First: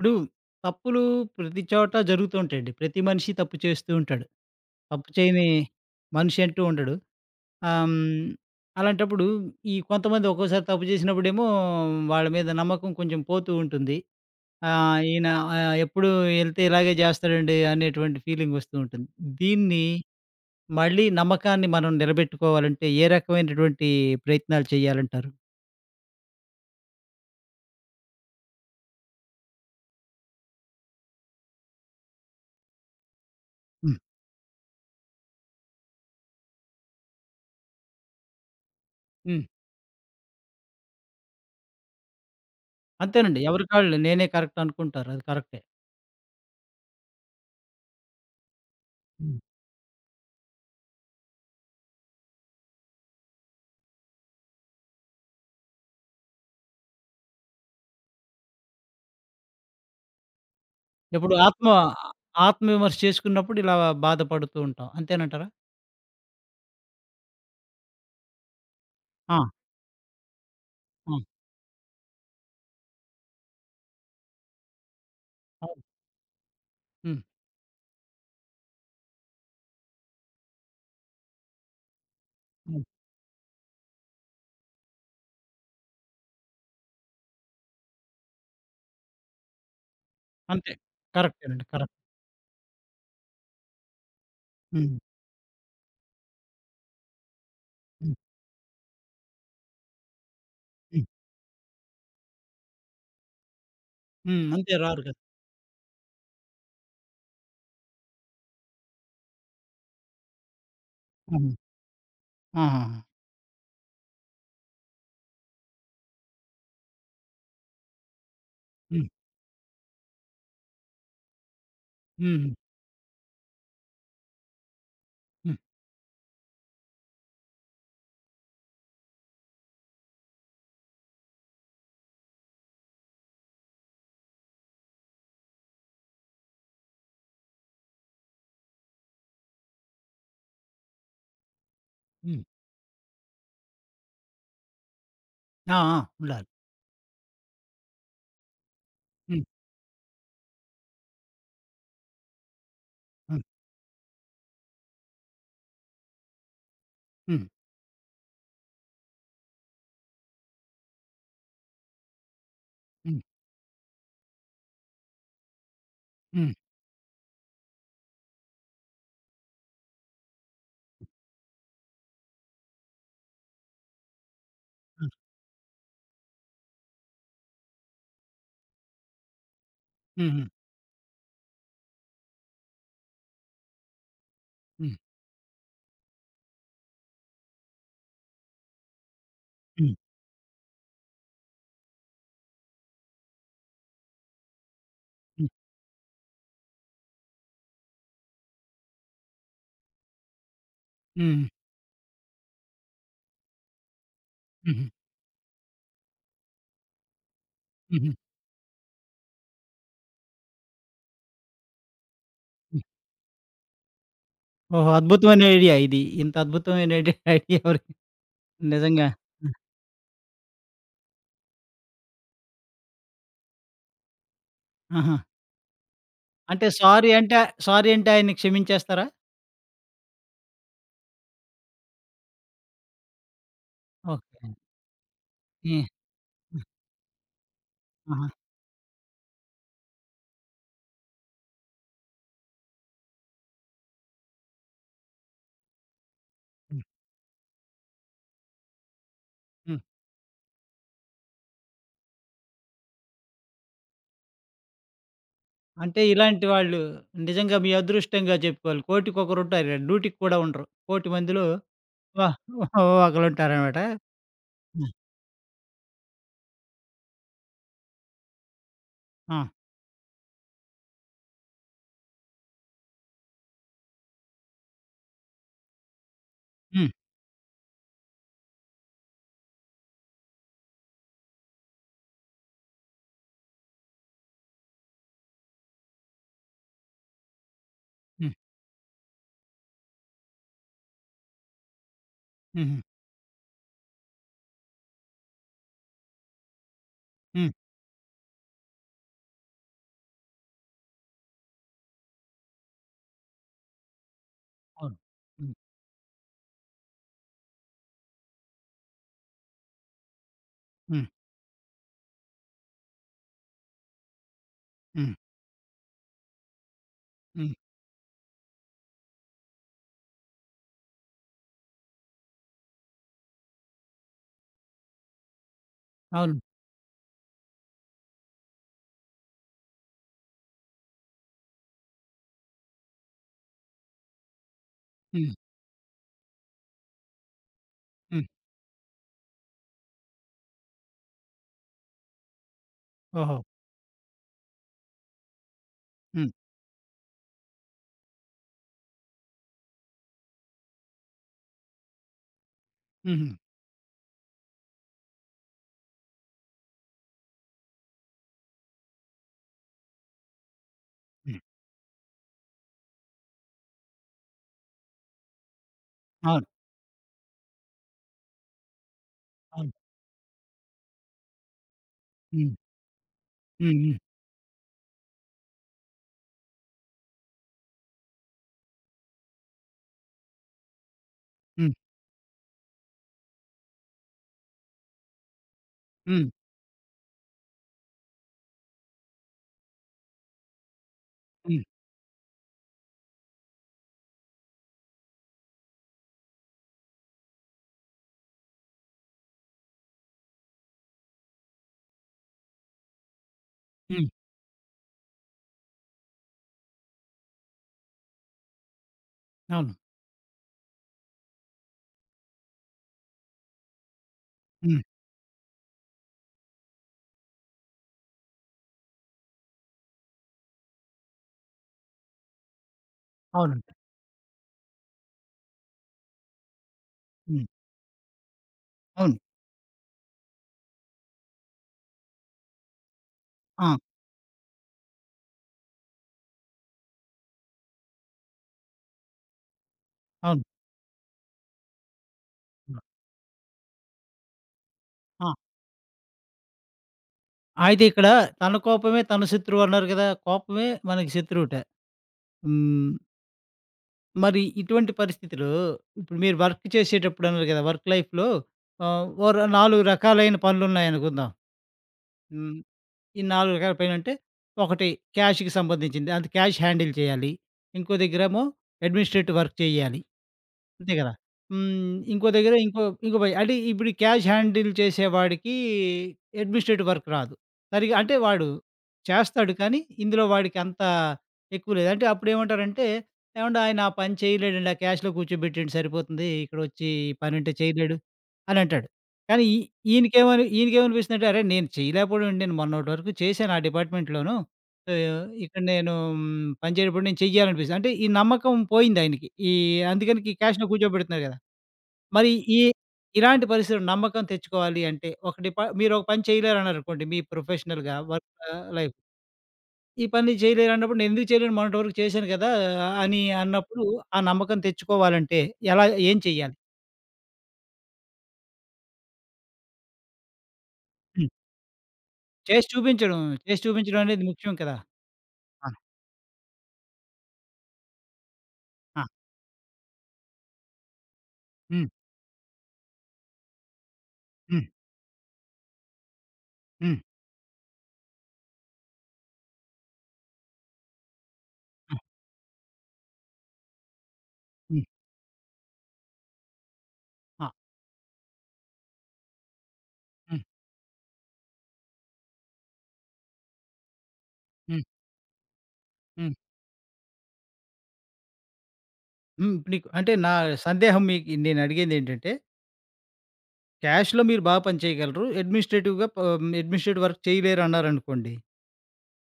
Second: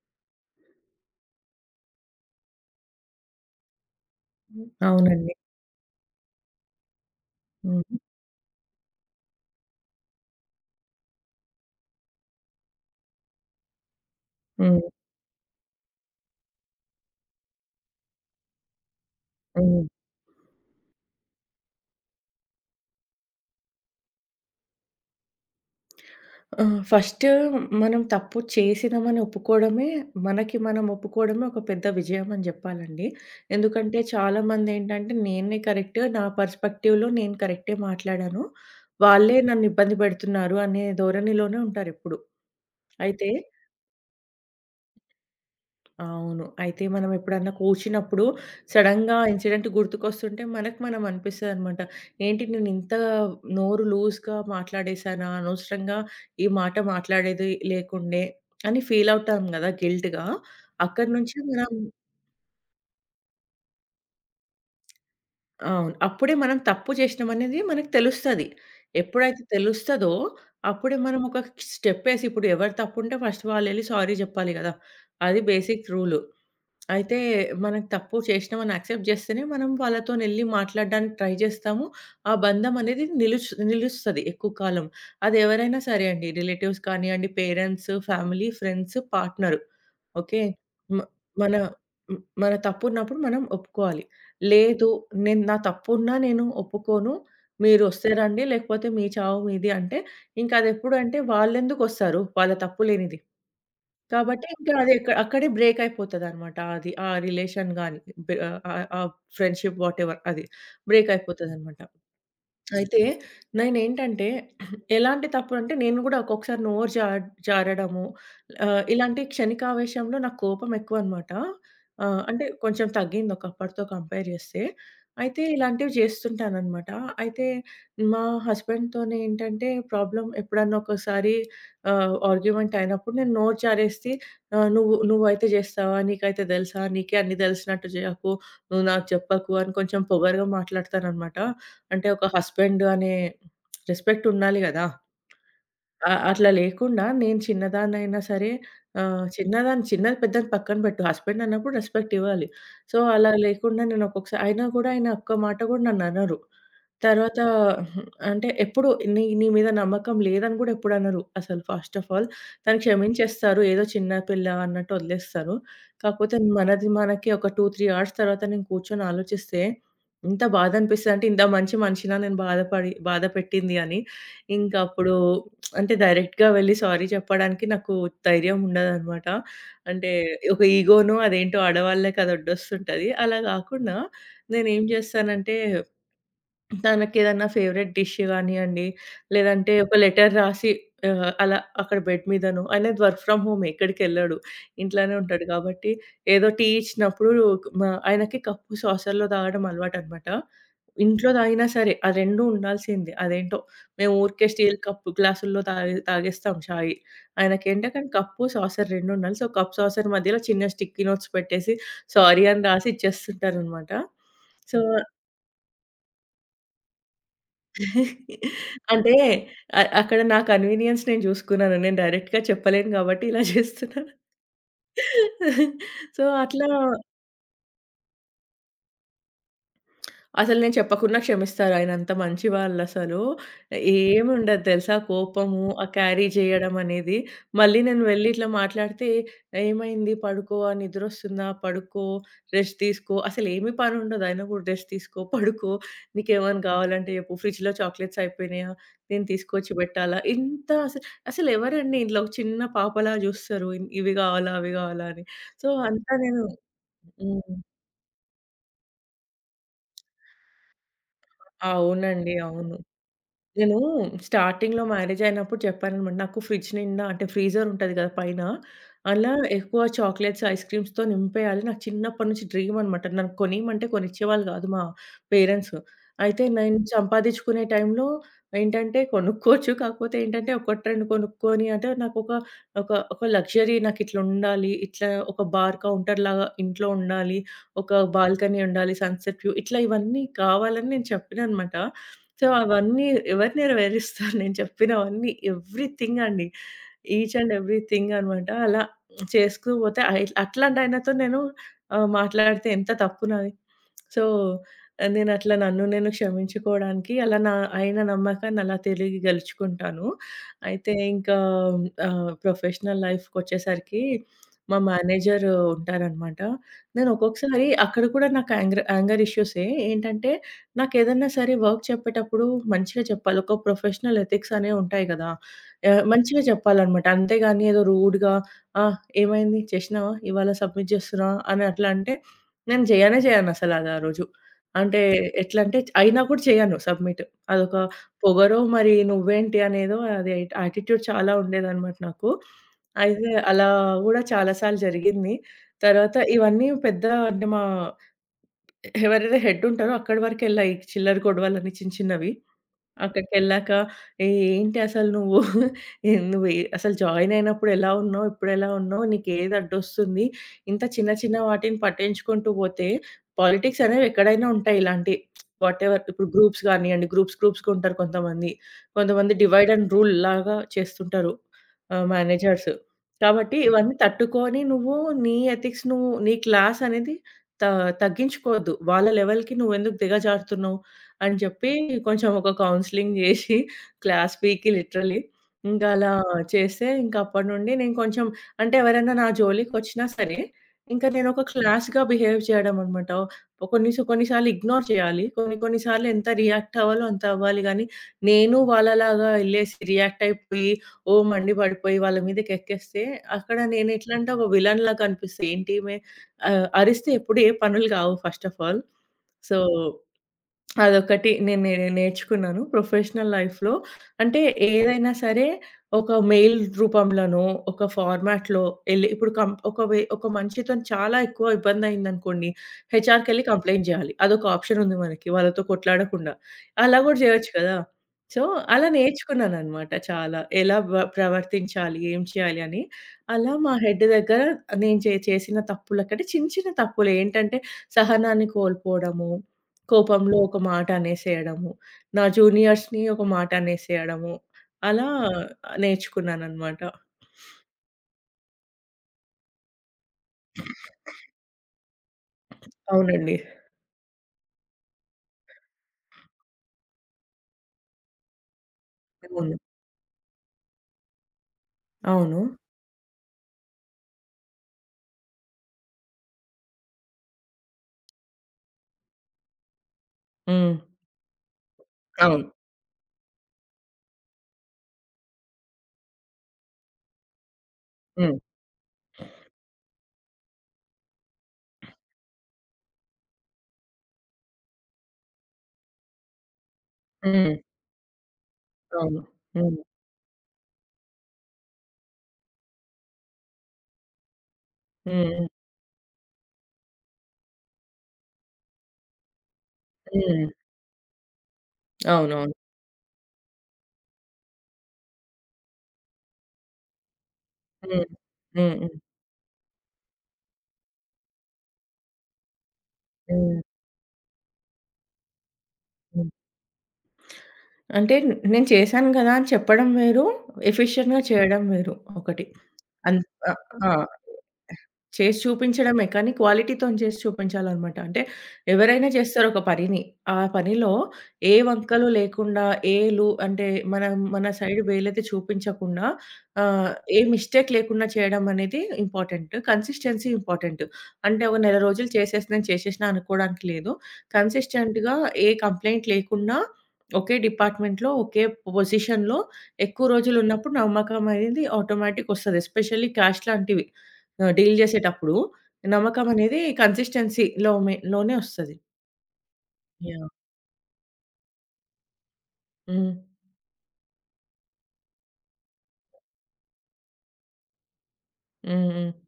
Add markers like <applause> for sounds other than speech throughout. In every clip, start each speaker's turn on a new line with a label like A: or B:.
A: ఇప్పుడు, తప్పులు ప్రతి చోట జరుగుతూంటాయండి. ప్రతి మనిషి తప్పు చేస్తూ ఉంటాడు.
B: హ్మ్.
A: తప్పు
B: అవునండీ.
A: చేయని మనిషి అంటూ ఉండడు. ఆహ్‌,
B: హుహు.
A: హ్మ్, అలాంటప్పుడు ఈ కొంతమంది ఒక్కోసారి తప్పు చేసినప్పుడేమో, వాళ్ళ మీద నమ్మకం కొంచెం పోతూ ఉంటుంది.
B: హ్మ్.
A: ఆహ్, ఈయన ఆహ్, ఎప్పుడు ఏళ్తే ఇలాగే చేస్తాడండి అనేటువంటి ఫీలింగొస్తూ ఉంటుంది. దీన్ని
B: హ్మ్.
A: మళ్ళీ నమ్మకాన్ని మనం నిలబెట్టుకోవాలంటే, ఏ రకమైనటువంటి ప్రయత్నాలు చేయాలంటారు?
B: ఆ! ఫస్టు మనం తప్పు చేసినామని ఒప్పుకోవడమే మనకి మనం ఒప్పుకోవడమే ఒక పెద్ద విజయమని జేప్పాలండి.
A: హ్మ్.
B: ఎందుకంటే చాలా మంది ఏంటంటే, నేనే కరెక్టు నా పెర్స్పెక్టివ్‌లో నేను కరెక్టే మాట్లాడాను. వాళ్ళే
A: హ్మ్.
B: నన్ను ఇబ్బంది పెడుతున్నారు అనే ధోరణిలోనే ఉంటారెప్పుడు. అయితే
A: అంతేనండి ఎవరికాళ్ళు నేనే కరెక్ట్ అనుకుంటారు. అది కరెక్టే.
B: అవును. అయితే మనమేప్పుడైనా కోషీనప్పుడు సడెన్‌గా
A: హ్మ్.
B: ఇన్సిడెంట్ గుర్తుకొస్తుంటే, మనకు మనం అనిపిస్తదన్నమాట, ఏంటి నేను ఇంత నోరు లూజ్‌గా మాట్లాడేసానా, అనవసరంగా ఈ మాట మాట్లాడేది లేకుండే అని ఫీలవుతాం కదా! గిల్ట్‌గా అక్కడి
A: ఎప్పుడు
B: నుంచి
A: ఆత్మ
B: మనం
A: ఆత్మ విమర్శ చేసుకున్నప్పుడు, ఇలా బాధపడుతూ ఉంటాం అంతేనంటారా?
B: అవును. అప్పుడే మనం తప్పు చేసినామనేది మనకి తెలుస్తది. ఎప్పుడైతే
A: ఆ!
B: తెలుస్తదో, అప్పుడే
A: ఆ!
B: మనం ఒక స్టెప్పేసి, ఇప్పుడెవరు తప్పుంటే, ఫస్ట్ వాళ్ళెళ్లి సారీ చెప్పాలి కదా! అది
A: అవ్
B: బేసిక్ రూలు. అయితే,
A: హ్మ్.
B: మనం తప్పు చేసినామని యాక్సెప్ట్ జేస్తేనే మనం వాళ్ళతో నేళ్లి మాట్లాడడానికి ట్రై జేస్తాము, ఆ
A: హ్మ్.
B: బంధమనేది నిలూస్ నిలుస్తది ఎక్కువ కాలం. అదేవరైనా సరే అండి, రిలేటివ్స్ కానివ్వండి, parents, family, friends, partner okay.
A: అంతే
B: మ
A: కరెక్టే
B: మన
A: నండి. కరెక్ట్.
B: హ్మ్. మన తప్పున్నప్పుడు మనం ఒప్పుకోవాలి. లేదు
A: హ్మ్.
B: నేను నా తప్పున్నా నేను ఒప్పుకోను, మీరోస్తే
A: హ్మ్.
B: రండి, లేకపోతే మీ చావు మీది అంటే, ఇంకా అది
A: హ్మ్.
B: ఎప్పుడేంటే వాలేందుకొస్తారు? వాళ్ళ తప్పు లేనిది.
A: హ్మ్.
B: కాబట్టి ఇంకా
A: అంతే
B: అది
A: రారు కదా!
B: అక్కడే బ్రేకైపోతదన్నమాట అది, ఆ రిలేషన్ గాని, బే ఆహ్, ఆహ్, ఫ్రెండ్‌షిప్ వాటెవర్ అది.
A: ఆహా!
B: బ్రేకయిపోతదన్నమాట.
A: ఆహాహా!
B: అయితే నైనేంటంటే <coughs> ఎలాంటి తప్పు అంటే, నేను గూడా ఒక్కొక్కసారి నోరు జా జారడము ఆహ్,
A: హ్మ్.
B: ఇలాంటి క్షణికావేశంలో, నాకు కోపం ఎక్కువన్నమాట, ఆహ్, అంటే
A: హుహు.
B: కొంచెం తగ్గింది ఒకప్పటితో కంపేర్ చేస్తే. అయితే
A: హ్మ్.
B: ఇలాంటివి జేస్తుంటానన్నమాట, అయితే మా హస్బాండ్‌తోనేటంటే ప్రాబ్లమ్, ఎప్పుడన్నా ఒకోసారి ఆహ్, ఆర్గ్యుమెంటైయినప్పుడు నేను నోరు జారేసి ఆహ్, నువ్వు నువ్వయితే జేస్తావా, నీకైతే దేలుసా, నీకే అన్ని దేలిసినట్టు చేయకు, నువ్వు నాకు చెప్పకు, అని కొంచెం పొగరుగా మాట్లాడతాననమాట. అంటే ఒక
A: హ్మ్.
B: హస్బెండు అనే రెస్పెక్టుండాలి గాదా!
A: ఆ! ఆ!
B: ఆ!
A: ఉండాలి.
B: అట్లా లేకుండా నేను చిన్నదాన్నయినా సరే ఆహ్,
A: హ్మ్.
B: చిన్నదాన్ని చిన్నది, పెద్దది పక్కన పెట్టు, హస్బెండన్నప్పుడు రెస్పెక్టివ్వాలి. సో, అలా
A: ఆ!
B: లేకుండా నేను ఒకొక్కసా అయినా కూడా ఆయన ఒక్క మాట కూడా నన్ననరు. తర్వాత
A: హ్మ్.
B: హ్మ్, అంటే ఎప్పుడు నీ నీ మీద నమ్మకం లేదని కూడా ఎప్పుడు అనరు, అసలు ఫస్ట్ ఆఫ్ ఆల్ తను
A: హ్మ్.
B: క్షమించేస్తారు. ఏదో చిన్న పిల్ల అన్నట్టు వదిలేస్తారు. కాకపోతే
A: హ్మ్.
B: మనది, మనకి ఒక 2, 3 అవర్స్ తరువాత నేను కూర్చొని ఆలోచిస్తే, ఇంత బాధ అనిపిసంటే, ఇంత మంచి మనిషిన నేను బాధపడి బాధ పెట్టింది అని. ఇంకా
A: హ్మ్.
B: అప్పుడు <smacks lips> అంటే, డైరెక్ట్‌గా వెళ్లి సారీ చెప్పడానికి నాకు ధైర్యముండదన్నమాట. అంటే
A: హూహూ.
B: ఒక ఇగో‌నో, అదేంటో ఆడవాళ్ళకి అదడోస్తుంటది. అలా గాకుండా నేనేం
A: హ్మ్.
B: జేస్తానంటే, తనకేదైనా ఫేవరైట్ డిష్ గానియండి, లేదంటే
A: హ్మ్.
B: ఒక లెటర్ రాసి ఆహ్, అలా అక్కడ బెడ్ మీదనో ఆయనది వర్క్ ఫ్రామ్ హోమే ఎక్కడికెళ్ళడు ఇంట్లోనే ఉంటాడు.
A: హ్మ్.
B: కాబట్టి ఏదో టీ ఇచ్చినప్పుడు కు మా ఆయనకి కప్పు సాసర్‌లో తాగడం అలవాటన్నమాట. ఇంట్లో
A: హుహు.
B: తాగినా సరే, ఆ 2 ఉండాల్సిందే. అదేంటో మేము ఊరికే స్టీలు
A: హుహు.
B: కప్పు గ్లాసులో తాగే తాగేస్తాం ఛాయి, ఆయనకేంటంటే,
A: హుహు.
B: కప్పు, సాసరు రెండుండాలి. సో, కప్పు సాసర్ మధ్యలో చిన్న స్టిక్కీ నోట్స్ పెట్టేసి, సారీ అని
A: హ్మ్.
B: రాసి ఇచ్చేస్తుంటనన్నమాట. సో
A: ఓహో! అద్భుతమైన ఐడియా ఇది. ఇంత అద్భుతమైన ఐడియా, ఐడియా ఎవరికి
B: <chuckles>
A: నిజంగా
B: అంటే
A: ఆ!
B: అ అక్కడ నా కన్వీనియన్స్ నేను జుసుకున్నాను. నేను డైరెక్ట్‌గా చెప్పలేను గాబట్టి, ఇలా జేస్తున్నా.
A: ఆహా!
B: <giggles> సో
A: అంటే
B: అట్లా
A: సారీ అంటే, సారీ అంటే ఆయన్ని క్షమించేస్తారా?
B: అసలు నేను చెప్పకున్నా క్షమిస్తారు. ఆయనంత మంచి వాళ్ళసలు.
A: ఓకే.
B: ఏముండదు తెలుసా? కోపము ఆ
A: ఎహ్,
B: క్యారీ
A: హ్మ్.
B: చేయడమనేది. మళ్ళీ నేను
A: ఆహా!
B: వెళ్లి ఇట్లా మాట్లాడితే, "ఏమైంది? పడుకో, ఆ! నిద్రొస్తుందా? పడుకో, రెస్ట్ తీసుకో, అసలేమి పనుండదు. అయినా కూడా రెస్ట్ తీసుకో, <giggles> పడుకో, నీకేవైనా
A: హ్మ్.
B: గావాలంటే చెప్పు, ఫ్రిడ్జ్‌లో చాక్లెట్స్ అయిపోయినాయా? నేను తీసుకొచ్చి
A: హ్మ్.
B: బెట్టాలా?" ఇంత అస అసలెవరండి? ఇంట్లో ఒక చిన్న పాపలా జూస్తరు. "ఇవి గావాలా? అవి గావాలా?" అని. సో,
A: అంటే
B: అంతా నేను
A: ఇలాంటి వాళ్ళు నిజంగా
B: హ్మ్.
A: మీ అదృష్టంగా చెప్పుకోవాలి. కోటికొకరుంటారు అన్ నూటికి కూడా ఉండరు. కోటి మందిలో
B: అవునండి,
A: వహ్ <giggles>
B: అవును.
A: ఓహ్! ఒకలుంటారనమాట.
B: నేనూ స్టార్టింగ్‌లో
A: హ్మ్.
B: మ్యారేజయినప్పుడు చెప్పాననమాట. నాకు ఫ్రిడ్జ్ నిండా అంటే ఫ్రీజరుంటది కదా పైన, అలా
A: ఆ!
B: ఎక్కువ చాక్లెట్స్, ఐస్‌క్రీమ్స్‌తో నింపేయాలి. నాకు చిన్నప్పటి నుంచి డ్రీమనమాట. నాకు కొనియమంటే కొనిచ్చేవాళ్ళు కాదు మా పేరెంట్స్. అయితే నేను
A: హ్మ్.
B: సంపాదిచ్చుకునే టైంలో ఏంటంటే కొనుక్కోవచ్చు. <giggles> కాకపోతే ఏంటంటే ఒకటి రెండు కొనుక్కొని అంటే నాకొక ఒక ఒక లక్సరీ. నాకిట్లా ఉండాలి, ఇట్లా ఒక బార్ కౌంటర్‌లాగా ఇంట్లో ఉండాలి, ఒక
A: హ్మ్.
B: బాల్కనీ ఉండాలి, సన్‌సెట్ వ్యూ ఇట్లా ఇవన్నీ కావాలని నేను చెప్పిననమాట. సో,
A: హుహు.
B: అవన్నీ ఎవరు నెరవేరుస్తారు? <giggles> నేను చెప్పినవన్నీ ఎవ్రీథింగండి, ఈచ్
A: హ్మ్.
B: అండ్ ఎవ్రీథింగ్ అనమాట. అలా <smacks lips> చేస్తూ పోతే, అయి అట్లాంటి ఆయనతో నేను ఆహ్, మాట్లాడితే ఎంత తప్పు నాది. సో,
A: అవును, హ్మ్.
B: నేనట్లా, నన్ను నేను క్షమించుకోవడానికి అలా నా ఆయన నమ్మకాన్ని అలా తెలియగలుచుకుంటాను. అయితే
A: హ్మ్.
B: ఇంకా ఆహ్, ప్రొఫెషనల్ లైఫ్‌కొచ్చేసరికి మా
A: హ్మ్.
B: మేనేజరు ఉంటారనమాట. నేను
A: హ్మ్.
B: ఒక్కొక్కసారి అక్కడ కూడా నాకు ఆంగ్రా ఆంగర్ ఇష్యూసే. ఏంటంటే నాకేదన్నా సరే, వర్క్ చెప్పేటప్పుడు మంచిగా చెప్పాలి, ఒక ప్రొఫెషనల్ ఎథిక్సనేవుంటాయి కదా! ఆహ్,
A: అవును.
B: మంచిగా చెప్పాలనమాట. అంతేగానీ ఏదో రూడ్‌గా, ఆ! "ఏమైంది? చేషినవా? ఇవాళ సబ్మిట్ జేస్తున్నావా?" అని అట్లా అంటే నేను జేయనే చేయనసల అది ఆ రోజు. అంటే
A: హ్మ్.
B: ఎట్లంటే అయినా కూడా చేయను సబ్మిట్, అదొక
A: హ్మ్.
B: పొగరో మరి, "నువ్వేంటి?" అనేదో అది యాటిట్యూడ్ చాలా ఉండేదనమాట నాకు. అయితే
A: ఓహో!
B: అలా కూడా చాలా సార్లు జరిగింది. తర్వాత
A: హ్మ్.
B: ఇవన్నీ పెద్ద అంటే మా ఎవరైతే హెడ్డుంటారో అక్కడి వరకు వెళ్లాయి, ఈ చిల్లర గొడవలన్నీ చిన్న చిన్నవి.
A: హుహు.
B: అక్కడికెళ్లాక, "ఏహ్! ఏంటి అసలు నువ్వు? <giggles> ఏంది నువ్వు ఏ అసలు జాయినయినప్పుడు ఎలా ఉన్నావు? ఇప్పుడెలా ఉన్నావు? నీకు ఏది అడ్డొస్తుంది? ఇంత చిన్న, చిన్న
A: హ్మ్.
B: వాటిని పట్టించుకుంటూ పోతే పాలిటిక్సనేవి ఎక్కడైనా ఉంటాయి. ఇలాంటి <smacks lips> వాటెవర్. ఇప్పుడు
A: అవును.
B: గ్రూప్స్ కానివ్వండి. గ్రూప్స్ గ్రూప్స్‌గా ఉంటారు కొంతమంది. కొంతమంది
A: అవును.
B: డివైడ్ అండ్ రూల్ లాగా చేస్తుంటారు. ఆహ్,
A: హ్మ్.
B: మేనేజర్స్. కాబట్టి
A: హ్మ్,
B: ఇవన్నీ
A: హ్మ్.
B: తట్టుకోని నువ్వు, నీ ఎథిక్స్, నువ్వు నీ క్లాసనేది త తగ్గించుకోవద్దు. వాళ్ళ లెవెల్‌కి నువ్వెందుకు దిగజారుతున్నావు?" అని
A: హ్మ్.
B: చెప్పి, కొంచెం ఒక కౌన్సెలింగ్ జేషి <giggles> క్లాస్ పీకి లిటరలీ, ఇంకలా
A: హ్మ్.
B: చేస్తే, ఇంకప్పటి నుండి నేను కొంచెం అంటే ఎవరైనా నా జోలికొచ్చినా సరే, ఇంకా నేనోక
A: హ్మ్.
B: క్లాస్‌గా బిహేవ్ చేయడం అనమాట. ఓ కొన్ని సా కొన్ని సార్లు ఇగ్నోర్ చేయాలి. కొన్ని కొన్ని సార్లు ఎంత రియాక్టవ్వాలో అంత అవ్వాలి గానీ నేను వాళ్ళలాగా యెళ్ళేసి, రియాక్టయిపోయి, ఓహ్! మండి పడిపోయి వాళ్ళ మీదకెక్కేస్తే, అక్కడ నేను
A: హ్మ్.
B: ఎట్లంటే ఒక విల్లెన్‌లా కనిపిస్త. "ఏంటీమె?" ఆహ్, అరిస్తే ఎప్పుడు ఏ పనులు గావు ఫస్ట్ ఆఫ్ ఆల్ సో,
A: అవును.
B: <smacks lips> అదొకటి నే నే నేర్చుకున్నాను. ప్రొఫెషనల్ లైఫ్‌లో. అంటే
A: హ్మ్.
B: ఏదైనా సరే ఒక మెయిల్ రూపంలోనో, ఒక ఫార్మాట్‌లో యెళ్లి, ఇప్పుడు కం ఒక వే ఒక మనిషితో‌ని చాలా ఎక్కువ ఇబ్బంది అయిందనుకోండి, హెచ్‌ఆర్‌కెళ్ళి
A: అవునండి.
B: కంప్లెయింట్ జేయాలి. అదొక ఆప్షనుంది మనకి. వాళ్ళతో కొట్లాడకుండా, అలా గూడా
A: హ్మ్.
B: జేయొచ్చు కదా! సో, అలా
A: అవును.
B: నేర్చుకున్నాననమాట చాలా. ఎలా వ ప్రవర్తించాలి, ఏం చేయాలి అని. అలా మా
A: ఆ!
B: హెడ్డు దగ్గర నేను చే చేసిన తప్పులకంటే చిన్న, చిన్న తప్పులు ఏంటంటే, సహనాన్ని కోల్పోవడము, కోపంలో
A: అవును.
B: ఒక మాట అనేసేయడము, నా
A: ఆ!
B: జూనియర్స్‌ని ఒక మాట అనేసేయడము. అలా
A: ఆ!
B: నేర్చుకున్నాననమాట.
A: అయితే ఇక్కడ తన కోపమే తన శత్రువన్నారు కదా! కోపమే మనకి శత్రువుట. హ్మ్.
B: అవునండి.
A: మరి ఇటువంటి పరిస్థితిలో, ఇప్పుడు మీరు వర్కు చేసేటప్పుడన్నారు కదా! వర్క్ లైఫ్‌లో ఆహ్, ఓరొ
B: టేమూన్
A: 4 రకాలైన పనులున్నాయనుకుందాం. హ్మ్.
B: అవును.
A: ఈ 4 రకాల పనంటే, ఒకటి క్యాషుకి సంబంధించింది, అది క్యాష్ హ్యాండిల్ చెయ్యాలి. ఇంకో దగ్గరేమో అడ్మినిస్ట్రేటివ్ వర్క్ చేయ్యాలి,
B: హ్మ్.
A: అంతే గదా! హ్మ్. ఇంకో
B: అవును.
A: దగ్గర ఇంకో ఇంకో పని. అంటే, ఇప్పుడీ క్యాష్ హ్యాండిల్ చేసే వాడికీ అడ్మినిస్ట్రేటివ్ వర్క్ రాదు. సరిగా అంటే,
B: హ్మ్.
A: వాడు
B: <sniffs>
A: చేస్తాడు, కానీ ఇందులో వాడికి అంతా ఎక్కువ లేదు. అంటే, అప్పుడేమంటారంటే, ఏవండాయనా పని చెయలేడండి, ఆ క్యాష్‌లో కూర్చోబెట్టేయండి సరిపోతుందీ, ఇక్కడొచ్చీ ఈ పనంటే
B: హ్మ్.
A: చేయలేడు అనంటాడు,
B: అవును.
A: కానీ ఈ
B: హ్మ్.
A: ఈయనికేమని ఈయనికేమనిపిస్తందంటే, అరేయ్, నేను చెయలేకపోవడవేంటి, నేను మొన్నటి వరకు చేశాను ఆ డిపార్ట్‌మెంట్‌లోను, ఆహ్,
B: హ్మ్.
A: ఇక్కడ నేనూ పనిచేటప్పుడు నేను చెయ్యాలనిపిస్తది. అంటే, ఈ నమ్మకం పోయిందాయినికి. ఈ అందుకని గీ
B: హ్మ్.
A: క్యాష్‌లో కూర్చోబెడుతున్నారు కదా! మరి
B: అవునవును.
A: ఈ, ఇలాంటి పరిస్థితిలో నమ్మకం తెచ్చుకోవాలి అంటే, ఒక డిపా మీరొక పని చెయలేరన్నారనుకోండి మీ ప్రొఫెషనల్‌గా,
B: హ్మ్.
A: వర్కా
B: హుహు.
A: లైఫ్ "ఈ పని నేను జెయలేనన్నప్పుడు నేనెందుకు చెయలేను, మొన్నటి వరకు చేశాను కదా!" అనీ
B: హ్మ్.
A: అన్నప్పుడూ ఆ నమ్మకం తెచ్చుకోవాలంటే ఎలా ఏం
B: హ్మ్.
A: చేయాలి?
B: అంటే, నేను చేశాను గదా! అని చెప్పడం వేరు, ఎఫిషియంట్‌గా
A: హ్మ్.
B: చేయడం వేరు ఒకటి.
A: చేసి చూపించడం.
B: అన్ ఆ!
A: చేసి
B: ఆ!
A: చూపించడవనేది ముఖ్యం కదా!
B: చేసి
A: ఆ!
B: చూపించడమే, కానీ క్వాలిటీతోని చేసి చూపించాలనమాట. అంటే,
A: ఆ!
B: ఎవరైనా జేస్తారొక పనిని, ఆ పనిలో ఏ
A: హ్మ్.
B: వంకలు లేకుండా, ఏ లు అంటే, మనా మన
A: హ్మ్.
B: సైడ్ వేలెత్తి చూపించకుండా, ఆహ్,
A: హ్మ్.
B: ఏ మిస్టేక్ లేకుండా చేయడమనేది ఇంపార్టెంటు, కన్సిస్టెన్సీ ఇంపార్టెంటు. అంటే, ఒక నెల
A: హ్మ్.
B: రోజులు చేసేసినా నేను చేషేషినా అనుకోడానికి లేదు,
A: హ్మ్.
B: కన్సిస్టెంట్‌గా, ఏ కంప్లెయింట్ లేకున్నా, ఒకే
A: ఆ!
B: డిపార్ట్‌మెంట్‌లో, ఒకే పొజిషన్‌లో, ఎక్కువ
A: హ్మ్.
B: రోజులున్నప్పుడు నమ్మకమనేది ఆటోమేటిక్‌గొస్తది. ఎస్పెషల్లీ క్యాష్‌లాంటివి ఆహ్, డీల్
A: హ్మ్.
B: జేసేటప్పుడు
A: హ్మ్.
B: నమ్మకమనేదీ కన్సిస్టెన్సీ‌లోమే లోనే వస్తది.
A: హ్మ్. ఇప్పుడు నీకు అంటే,
B: యాహ్!
A: నా సందేహం మీకి నేనడిగిందేంటంటే
B: హ్మ్.
A: క్యాష్‌లో మీరు బా పని చెయగలరు, ఎడ్మినిస్ట్రేటివ్‌గా పా ఎడ్మినిస్ట్రేటివ్ వర్క్ చెయలేరు అన్నారనుకోండి
B: హ్మ్. హ్మ్.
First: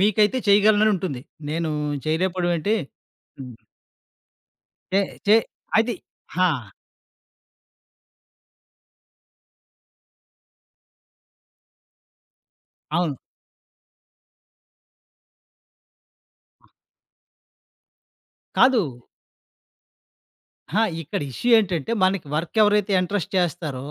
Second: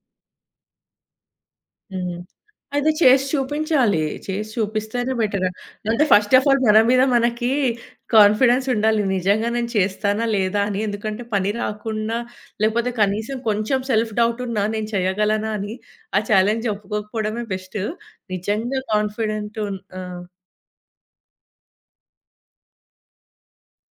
A: మీకైతే చెయగలననుంటుంది. నేనూ
B: హ్మ్.
A: చెయలేపోవడవేంటి
B: అయితే చేషి
A: హ్మ్.
B: చూపించాలి. చేసి
A: చె
B: చూపిస్తేనే
A: చె
B: బెటర.
A: అది,
B: లేపోతే, ఫస్ట్
A: ఆ!
B: ఆఫ్ ఆల్ మన మీద మనకీ కాన్ఫిడెన్సుండాలి, నిజంగా నేను చేస్తానా, లేదా అని. ఎందుకంటే, పని రాకుండా లేకపోతే
A: అవును.
B: కనీసం కొంచెం సెల్ఫ్ డౌటున్నా నేను చెయ్యగలనా అని, ఆ ఛాలెంజ్ ఒప్పుకోకపోడమే బెస్ట్. నిజంగా
A: కాదు.
B: కాన్ఫిడెంటు ఆ!
A: ఆ! ఇక్కడ ఇష్యూ ఏంటంటే, మనకి వర్కెవరైతే ఇంట్రెస్ట్ చేస్తారో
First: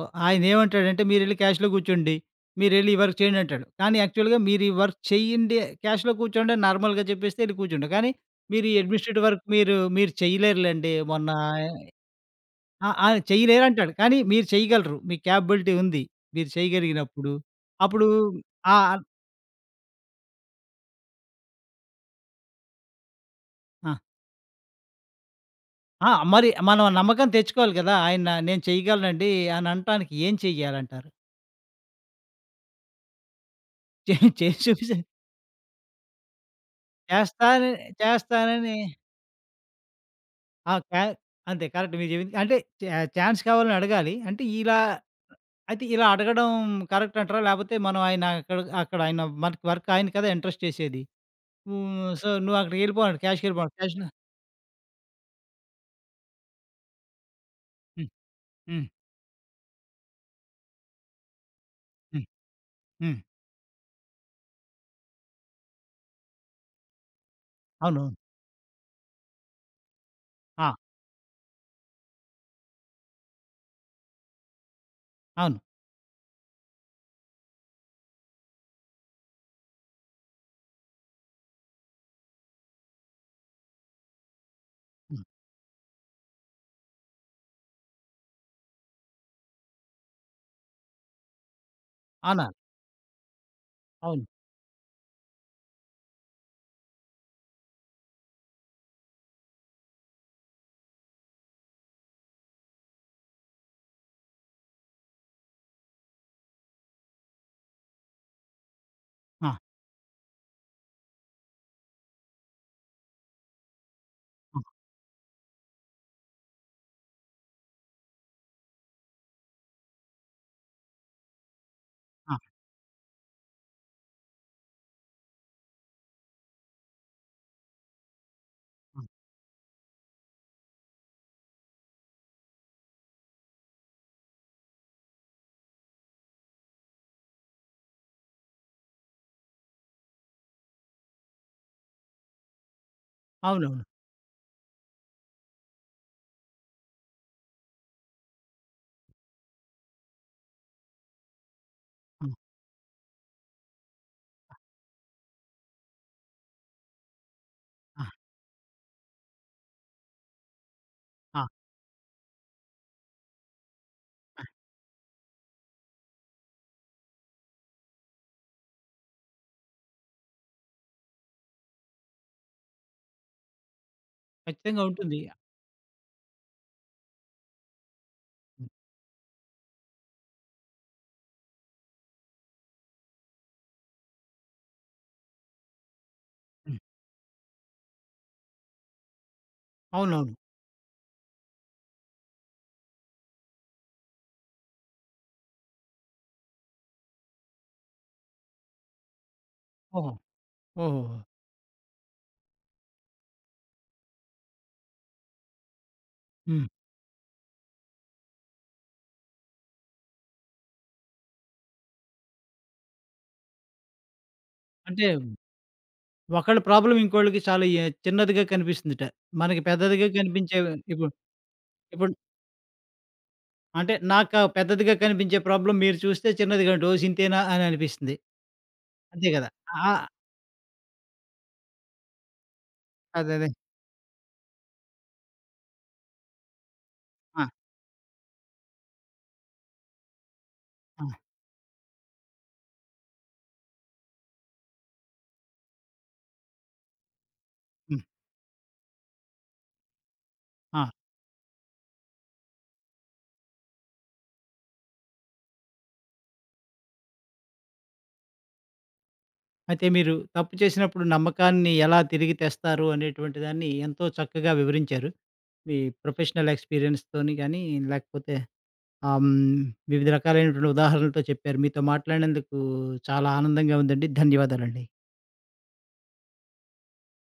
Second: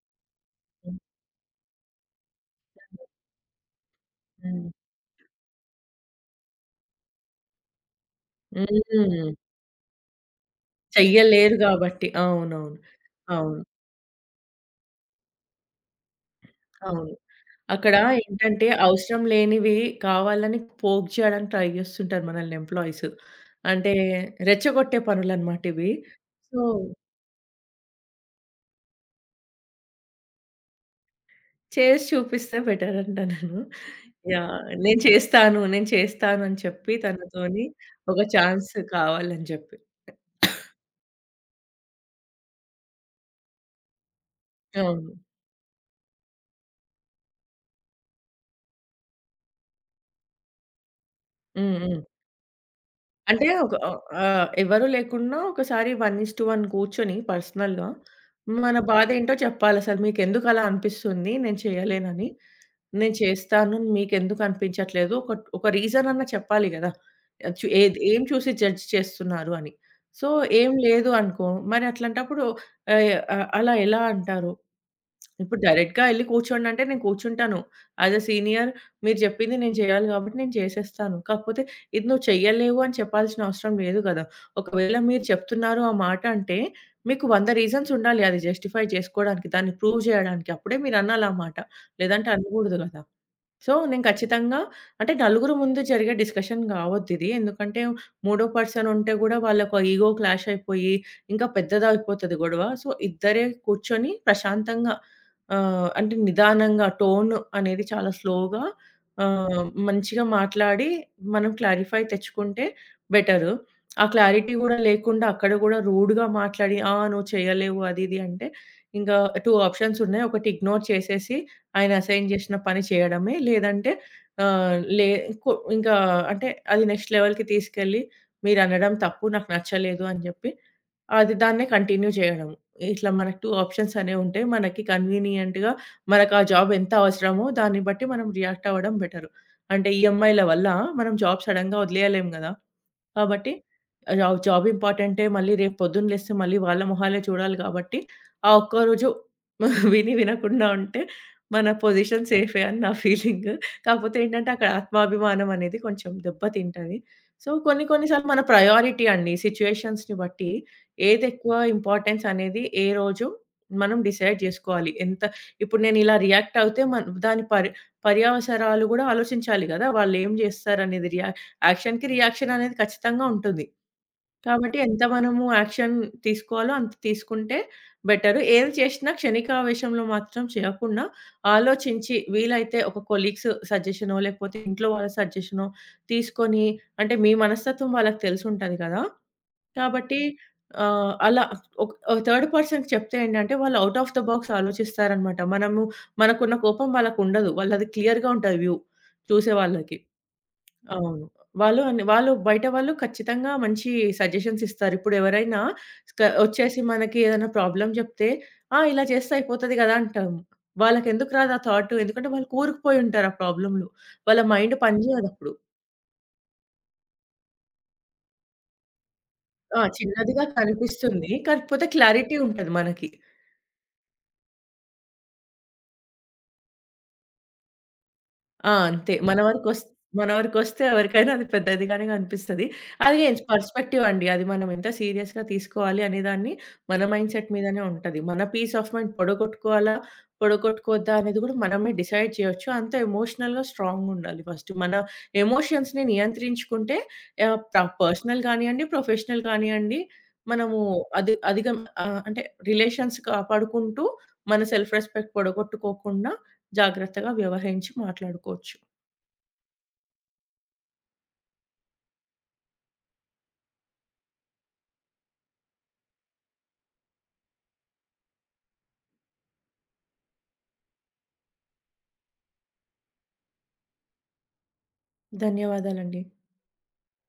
B: హ్మ్.
A: ఆయనేవంటాడంటే, మీరెళ్లి క్యాష్‌లో గూర్చోండి, మీరెళ్లి ఈ
B: <unintelligible>
A: వర్క్ చెయ్యండంటాడు, కానీ యాక్చువల్‌గా
B: హ్మ్.
A: మీరీ వర్క్ చెయ్యండి, క్యాష్‌లో కూర్చోండని నార్మల్‌గా జెప్పేస్తే, యెళ్లి కూర్చుంటా, కానీ మీరీ ఎడ్మినిస్ట్రేటివ్
B: హ్మ్.
A: వర్క్ మీరూ మీరు చెయ్యలేరులేండి, మొన్నా
B: చెయ్యలేరు
A: య్
B: గాబట్టి. అవునవును.
A: ఆ! ఆ!
B: అవును.
A: చెయ్యలేరంటాడు, కానీ మీరు చెయ్యగలరు, మీకు కేపబులిటీ ఉంది. మీరు
B: అవును.
A: చెయగలిగినప్పుడు
B: అక్కడా
A: అప్పుడూ
B: ఏంటంటే,
A: ఆ!
B: అవసరం లేనివీ కావాలని పోక్ చెయడానికి ట్రై చేస్తుంటారు మనల్ని ఎంప్లాయిస్. అంటే,
A: ఆ!
B: రెచ్చగొట్టే పనులనమాటివీ.
A: ఆ! మరి
B: సో
A: మనం నమ్మకం తెచ్చుకోవాలి గదా! ఆయన, నేను చెయగలనండీ అనంటానికి ఏం చెయ్యాలంటారు?
B: చేసి చూపిస్తే బెటరంట నేను.
A: చే చేసి
B: యాహ్! నేను
A: చూపిస్తాను.
B: చేస్తాను, నేను చేస్తాను అని చెప్పి తనతోని,
A: చేస్తానని,
B: ఒక
A: చేస్తానని
B: ఛాన్సు కావాలని జెప్పి.
A: ఆ!
B: <coughs>
A: కా అంతే. కరెక్ట్ మీరు జెప్పింది. అంటే, ఛా ఛాన్స్ కావాలనడగాలి. అంటే, ఇలా
B: అవును.
A: అయితే ఇలా అడగడం కరెక్టంటరా? లేపోతే మనం ఆయనా అక్కడ అక్కడాయనా మర్క్ వర్క్ ఆయన కదా ఇంట్రెస్ట్ చేసేది.
B: హ్మ్. హ్మ్.
A: హ్మ్, సో, నువ్వుక్కడికెళ్ళిపో అన్నాడు,
B: అంటే,
A: క్యాష్‌కెవెళ్ళిపోన
B: ఒక ఆహ్,
A: క్యాషెన
B: ఆహ్, ఎవరు లేకున్నా ఒకసారి 1:1 కూర్చొని పర్సనల్‌గా,
A: హ్మ్,
B: మన
A: హ్మ్.
B: బాధేంటో చెప్పాలసలు. మీకెందుకలా అనిపిస్తుంది, నేను
A: హ్మ్.
B: చెయ్యలేనని నేను
A: హ్మ్.
B: చేస్తాను మీకెందుకనిపించట్లేదో ఒకట్ ఒక రీజనన్నా చెప్పాలి గదా! ఆహ్, చు ఏది,
A: అవును.
B: ఏం చూసి జడ్జ్ చేస్తున్నారు అని. సో, ఏం
A: ఆ!
B: లేదు అనుకో, మరట్లాంటప్పుడూ ఆహ్, అలా ఎలా అంటారు. <smacks lips> ఇప్పుడు
A: అవును.
B: డైరెక్ట్‌గా యెళ్లి కూర్చోండంటే, నేను కూర్చుంటాను. యాజ్ ఏ సీనియర్ మీరు జెప్పింది నేను చెయ్యాలి గాబట్టి నేను చేసేస్తాను. కాకపోతే, ఇది నువ్వు చెయ్యలేవు అని చెప్పాల్సినవసరం లేదు గదా! ఒకవేళ
A: హ్మ్.
B: మీరు చెప్తున్నారు ఆ మాట అంటే, మీకు 100 రీజన్సుండాలి అది జస్టిఫై చేసుకోడానికి, దాన్ని ప్రూవ్ జెయడానికి. అప్పుడే మీరనాలామాట, లేదంటే
A: అవునా?
B: అనగూడదు గదా! సో, నేను
A: అవును.
B: ఖచ్చితంగా అంటే, నలుగురు ముందు జరిగే డిస్కషన్ గావొద్దిదీ. ఎందుకంటే, మూడో పర్సనుంటే గూడా వాళ్ళకు ఆ ఇగో క్లాషయిపోయి, ఇంకా పెద్దదయిపోతది గొడవ. సో, ఇద్దరే కూర్చొని ప్రశాంతంగా ఆహ్, అంటే, నిదానంగా, టోను అనేది చాలా స్లోగా,
A: ఆ!
B: ఆహ్, మంచిగా మాట్లాడీ, మనం క్లారిఫై తెచ్చుకుంటే బెటరు. <smacks lips> ఆ క్లారిటీ
A: హ్మ్.
B: గూడా లేకుండా, అక్కడ గూడా రూడుగా మాట్లాడి, ఆ! నువ్వు చెయ్యలేవు, అది ఇది అంటే, ఇంకా 2 ఆప్షన్సున్నాయి. ఒకటి ఇగ్నోర్ చేసేసి, ఆయన అసైన్
A: ఆ!
B: జేషిన పని జెయడమే, లేదంటే ఆహ్, లే కొ ఇంకా అంటే, అది నెక్స్ట్ లెవెల్‌కి తీసుకెళ్ళి, "మీరనడం
A: హ్మ్.
B: తప్పు, నాకు నచ్చలేదు" అని జెప్పి, అది దాన్నే కంటిన్యూ జెయ్యడం. ఇట్లా మనకు 2 ఆప్షన్సనేవుంటయి. మనకి కన్వీనియంట్‌గా, మనకా జాబెంత అవసరమో, దాన్ని బట్టి మనం రియాక్టవ్వడం బెటరు. అంటే, ఈఎం‌ఐల వల్లా మనం జాబ్ సడన్‌గా ఒదిలెయ్యలేం గదా! కాబట్టి,
A: అవునవును.
B: ఆహ్, జాబ్ జాబింపార్టెంటే, మళ్ళి రేపు పొద్దున లేస్తే మళ్ళీ వాళ్ళ మొహాలే చూడాలి గాబట్టి, ఆ ఒక్క రోజు <giggles> విని, వినకుండా ఉంటే మన పొజిషన్
A: హ్మ్.
B: సేఫే అని నా ఫీలింగ్. కాపోతే ఏంటంటే, అక్కడ ఆత్మాభిమానమనేది కొంచెం దెబ్బ తింటది. సో, కొన్ని కొన్ని
A: ఆ!
B: సార్లు మన ప్రయారిటీ అండి సిచ్యువేషన్స్‌ని బట్టి.
A: ఆ!
B: ఏదెక్కువా ఇంపార్టెన్సనేది, ఏ రోజు మనం డిసైడ్
A: ఆ!
B: జేసుకోవాలి. ఎంత ఇప్పుడు నేనిలా రియాక్టవుతే, మన్ దాని పర్ పర్యవసరాలు గూడా ఆలోచించాలి గదా! వాళ్ళేం జేస్తారనేది రియా యాక్షన్‌కి రియాక్షననేది ఖచ్చితంగా ఉంటుంది. కాబట్టి,
A: ఖచ్చితంగా
B: ఎంత
A: ఉంటుంది. అ
B: మనము యాక్షన్ తీసుకోవాలో అంత తీసుకుంటే బెటరు.
A: హ్మ్.
B: ఏది చేషినా క్షణికావేశంలో మాత్రం చెయ్యకుండా, ఆలోచించి, వీలైతే ఒక కొలీగ్స్ సజెషనో, లేకపోతే ఇంట్లో వాళ్ళ సజెషనో తీసుకొనీ,
A: హ్మ్.
B: అంటే, మీ మనస్తత్వం వాళ్ళకి తెలిసుంటది గదా! కాబట్టి,
A: అవునవును.
B: ఆహ్, అలా ఒక్ ఆహ్, థర్డ్ పర్సన్‌కి చెప్తే ఏంటంటే, వాళ్ళు ఔట్ ఆఫ్ ద బాక్స్ ఆలోచిస్తారనమాట. మనము మనకున్న కోపం వాళ్ళకుండదు, వాళ్ళది క్లియర్‌గా ఉంటది వ్యూ చూసే వాళ్ళకి.
A: ఓహో! ఓహోహో!
B: అవును. వాళ్ళు అన్ వాళ్ళు బయట వాళ్ళు ఖచ్చితంగా మంచీ సజెషన్సిస్తారు. ఇప్పుడెవరైనా స్క
A: హ్మ్.
B: ఒచ్చేసి, మనకి ఏదన్నా ప్రాబ్లమ్ జెప్తే, ఆ! ఇలా చేస్తే అయిపోతది గదా! అంటాం. వాళ్ళకెందుకు రాదు ఆ థాట్, ఎందుకంటే, వాళ్ళు కూరుకుపోయుంటారు ఆ ప్రాబ్లమ్‌లో. వాళ్ళ మైండ్ పని
A: అంటే,
B: జెయదప్పుడు.
A: ఒకళ్ళ ప్రాబ్లమ్ ఇంకోళ్ళకి చాలా ఎ చిన్నదిగా కనిపిస్తుందట. మనకి
B: ఆ!
A: పెద్దదిగా
B: చిన్నదిగా
A: కనిపించేవి ఇపు
B: కనిపిస్తుందీ. కాకపోతే
A: ఇపుడ్
B: క్లారిటీ ఉంటది మనకి.
A: అంటే, నాకా పెద్దదిగా కనిపించే ప్రాబ్లమ్ మీరు చూస్తే చిన్నదిగుంటది. ఓసింతేనా అననిపిస్తుంది.
B: ఆ! అంతే.
A: అంతే
B: మన
A: గదా!
B: వరుకొస్
A: ఆ!
B: మన వరుకొస్తే ఎవరికైనా అది పెద్దదిగానే కనిపిస్తది. అది యెస్.
A: అదదే.
B: పెర్‌స్పెక్టివండి. అది మనమెంత సీరియస్‌గా తీసుకోవాలి అనే దాన్ని, మన మైండ్‌సెట్
A: ఆ!
B: మీదనే ఉంటది. మన పీస్ ఆఫ్ మైండ్ పడగొట్టుకోవాలా,
A: ఆ!
B: పడగొట్టుకోవద్దా అనేది గూడా మనమే డిసైడ్ చెయొచ్చు. అంత ఎమోషనల్‌గా, స్ట్రాంగుండాలి ఫస్ట్. మన ఎమోషన్స్‌ని నియంత్రించుకుంటే, యాహ్! ప్ర
A: హ్మ్.
B: పర్సనల్ గానియ్యండి, ప్రొఫెషనల్ కానియ్యండి, మనమూ
A: ఆ!
B: అధి అధిగం ఆహ్, అంటే, రిలేషన్స్ కాపాడుకుంటూ, మన సెల్ఫ్ రెస్పెక్ట్ పడగొట్టుకోకుండా జాగ్రత్తగా వ్యవహరించి మాట్లాడుకోచ్చు.
A: అయితే, మీరు తప్పు చేసినప్పుడు నమ్మకాన్ని ఎలా తిరిగి తెస్తారు. అనేటువంటి దాన్నీ ఎంతో చక్కగా వివరించారు. మీ ప్రొఫెషనల్ ఎక్స్‌పీరియన్స్‌తోని గానీ, లేకపోతే ఆహ్, హ్మ్, వివిధ రకాలైనటువంటి ఉదాహరణలతో చెప్పారు. మీతో మాట్లాడినందుకూ చాలా ఆనందంగా ఉందండి. ధన్యవాదాలండి.
B: ధన్యవాదాలండి.